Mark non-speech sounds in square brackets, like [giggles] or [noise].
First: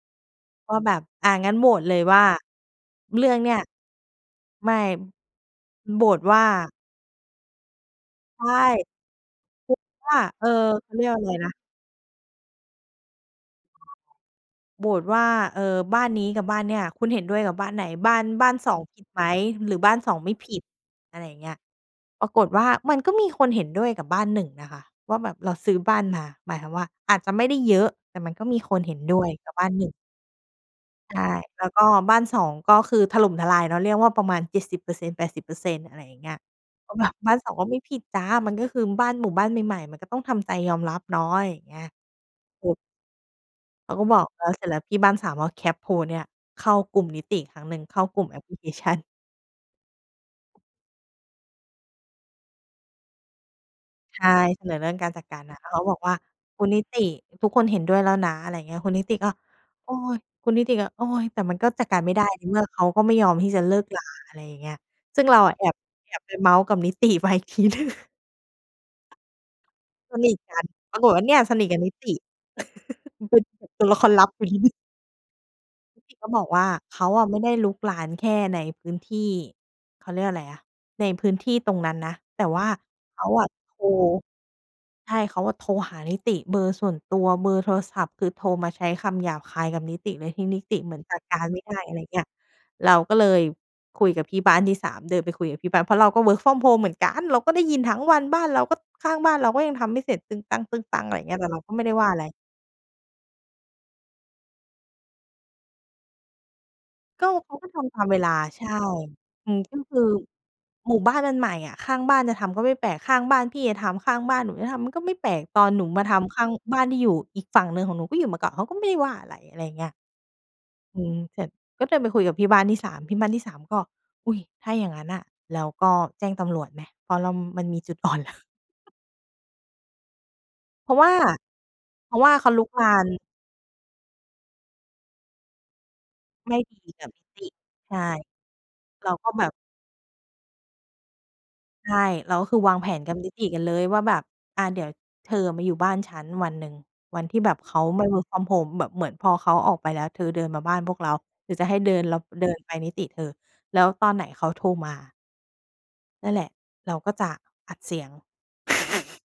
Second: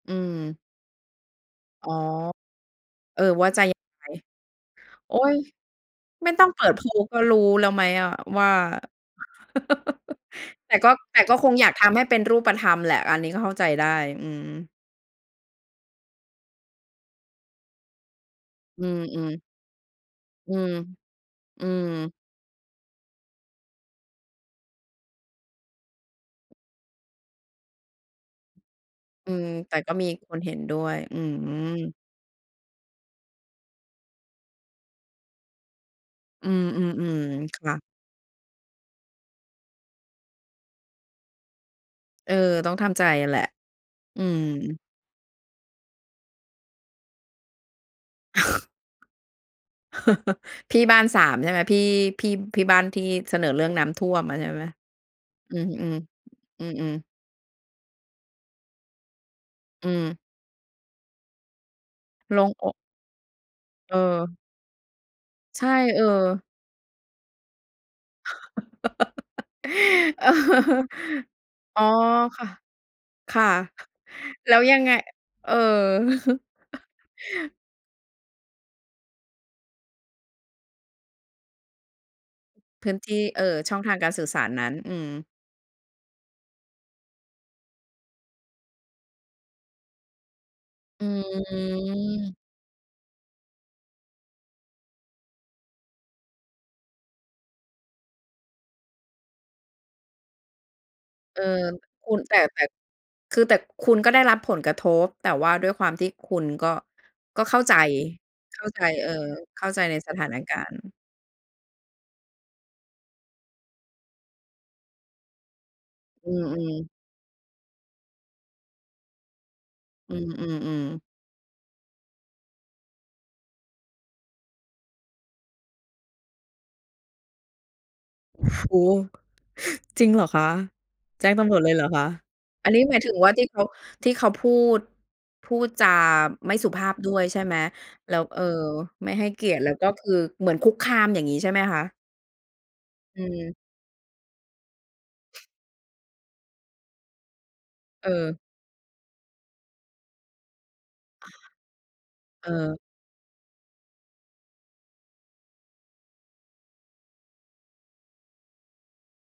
อืม ก็แบบ อา งั้นโหวดอ๋อ เลยว่า เอเรอ ื่องวเ่านี่ย จะยังไง? ไม่ โอ๊ย! โหวตไม่ว่ตา ้องเปิดโพลก็รู้แล้วไหมอะใวช่า ่ คือว่[chuckles] า เออ แต่เกข็ าเรียกวแ่ตา่อะไกร็คนงะ อยากทำให้เป็นรูปธรรมแหละ อันนี้ก็เข้าใจได้ อืม โหวตว่า เอ่อ บ้านนี้กับบ้านเนี่ย คุณเห็นด้วยกับบ้านไหน? บ้าน บ้าน 2 อืผิดไหม? อ ๆ หรือบ้าน 2 ไม่ผอืิด? ม อะไรอย่างเงี้ย อืม ปรากฏว่ามันก็มีคนเห็นด้วยกับบ้าน 1 น่ะค่ะว่า แบบเราซื้อบ้านมา หมายความว่าอาจจะไม่ได้เยอะ แต่มันก็มีคนเห็นด้วอืยม กับบ้าแตน ่หนึ่ก็ง มีคนเห็นด้วย ใอชื่ แล้วก็ม บ้าน 2 ก็คือถล่มทลายเนาะ เรียกว่าประมาณ 70% - 80% อะไรอย่างเงี้ย อืก็แบบ ม บ้าน ๆ สอๆ ง คก็่ไม่ะ ผิดจ้า มันก็คือบ้านหมู่บ้านใหม่ ๆ มันก็ต้องทำใจยอมรับเนาะ อะไรอย่างเนี้ย เออ ถตู้องก ทำใจแหละ เขาก็บออืก แล้ว เสร็จแลม ้วที่บ้าน 3 ก็แคปโพลเนี่ย เข้ากลุ่มนิติอีกครั้งหนึ่ง เข้ากลุ่ม[laughs] แอปพลิเคชัน [chuckles] พี่บ้าน 3 ใช่ไหม? พี่ พี่ พี่บ้านที่เสนอเรื่องน้ำท่วใชม่ อะใช่เสมะ? นอเรื่องการจัดการนอืะ แล้ม วเขๆ าบอกว่า อ"คืุณนิม ติๆ ทุกคนเห็นด้วยแล้วนะ" อะไรอย่างเงี้ย คุณนิติก็ อ"โืออ ย" คุณนิติก็ "โอย" แต่มันก็จัดการไม่ได้โลใน่งเมื่ออก เขาก็ไม่ยอมที่จะเลิกรา อเออ ะไรอย่างเงี้ย ซึ่งเราอะใชแอ่ บ เออ แอบไปเมาท์กับนิติ ไปอีกทีหนึ่ง [chuckles] สเอนอ ิทกัน ปรากฏว่า เนี่ยสนิทกอั๋บอนิติ ค่ะ ค่ะ [chuckles] ตัวละครลับ แล้ว[chuckles] ยังไง? เออ นิติก็บอกว่า [chuckles] เขาไม่ได้รุกรานแค่ในพื้นที่ เขาเรียกอะไรอะ ในพื้นที่ตรงนั้นนะ แต่ว่าพื้นทเีข่ าเออะ่อ โชท่องร ทางการสื่อสารนั้น อืใม ช่ เขาอ่ะโทรหานิติเบอร์ส่วนตัว เบอร์โทรศัพท์คือโทรมาใช้คำหยาบคายกับนิติ โดยที่นิติเหมืออนืจัดการไม่ได้ อะไรอย่างเงี้ย ม เราก็เลยคุยกับพี่บ้านที่ 3 เดินไปคุยกับที่บ้าน เพราะเราก็ Work from home เหมือนกัน เราก็ได้ยินทั้งวัน บ้านเราก็ ข้างบ้านเราก็ยังทำไม่เสร็จ ตึงตัง ๆ อะไรอย่างเงีเ้อย อ แต่เราก็ไม่ได้วค่าุอะณ ไร แต่ แต่ คือแต่คุณก็ได้รับผลกระทบ แต่ว่าด้วยความที่คุณก็ ก็ก็เขเขา้าก็ใจ ทำ ทำเวลา เขใช้า่ ใจ เออ อืเม ข้าก็ใจคในือสถานการณ์ หมู่บ้านมันใหม่อะ ข้างบ้านจะทำก็ไม่แปลก ข้างบ้านพี่จะทำ ข้างบ้านหนูจะทำมันก็ไม่แปลก ตอนหนูมาทอืำ ข้างอ บ้าๆ นที่อยู่อีกฝั่งหนึ่งของหนูก็อยู่มาก่อน เขาก็ไม่ได้ว่าอะไร อะไรอย่างเงี้ย อืม อๆ ๆ ืม เสร็จ ก็เดินไปคุยกับพี่บ้านที่ 3 พี่บ้านที่ 3 ก็ "อุ้ย ถ้าอย่างงั้นน่ะ แล้วก็แจ้งตำรวจไหม?" เพราะเรามันมีจุด อ่อนแล้ว โอ้ จริงเหรอคะ? เพราะว่า แจ้งตำรวจเลยหรอคะ? เพราะว่าเขารุอักนนี้รหมาายถึน งว่าที่เขา ที่เขาพูด พูดจาไมไม่่สุดีภาพกดับ้วนยิใชต่ิ ไหม? ใช่ แล้ว เออ เไมร่าให้ก็เแกบียบ รติ แล้วก็คือเหมือนคุกคาม อย่างงี้ใช่ไหมคะ? ใช่ เราก็คือวางแผนกับอนิติือ กันเลยว่าแบบ อา เดี๋ยวเธออะมาอยู่บ้านฉันวันหนึ่ง วันที่แบบเขาไม่ เWork ออ from home แบบเหมือนพอเขาออกไปแล้วเธอเดินมาบ้านพวกเรา หรือจะให้เดิน แล้วเเดินไออ ปนิติเธอ แล้วตอนไหนเขาโทรมา นั่นแหละ เราก็จะอัดเสียง [giggles]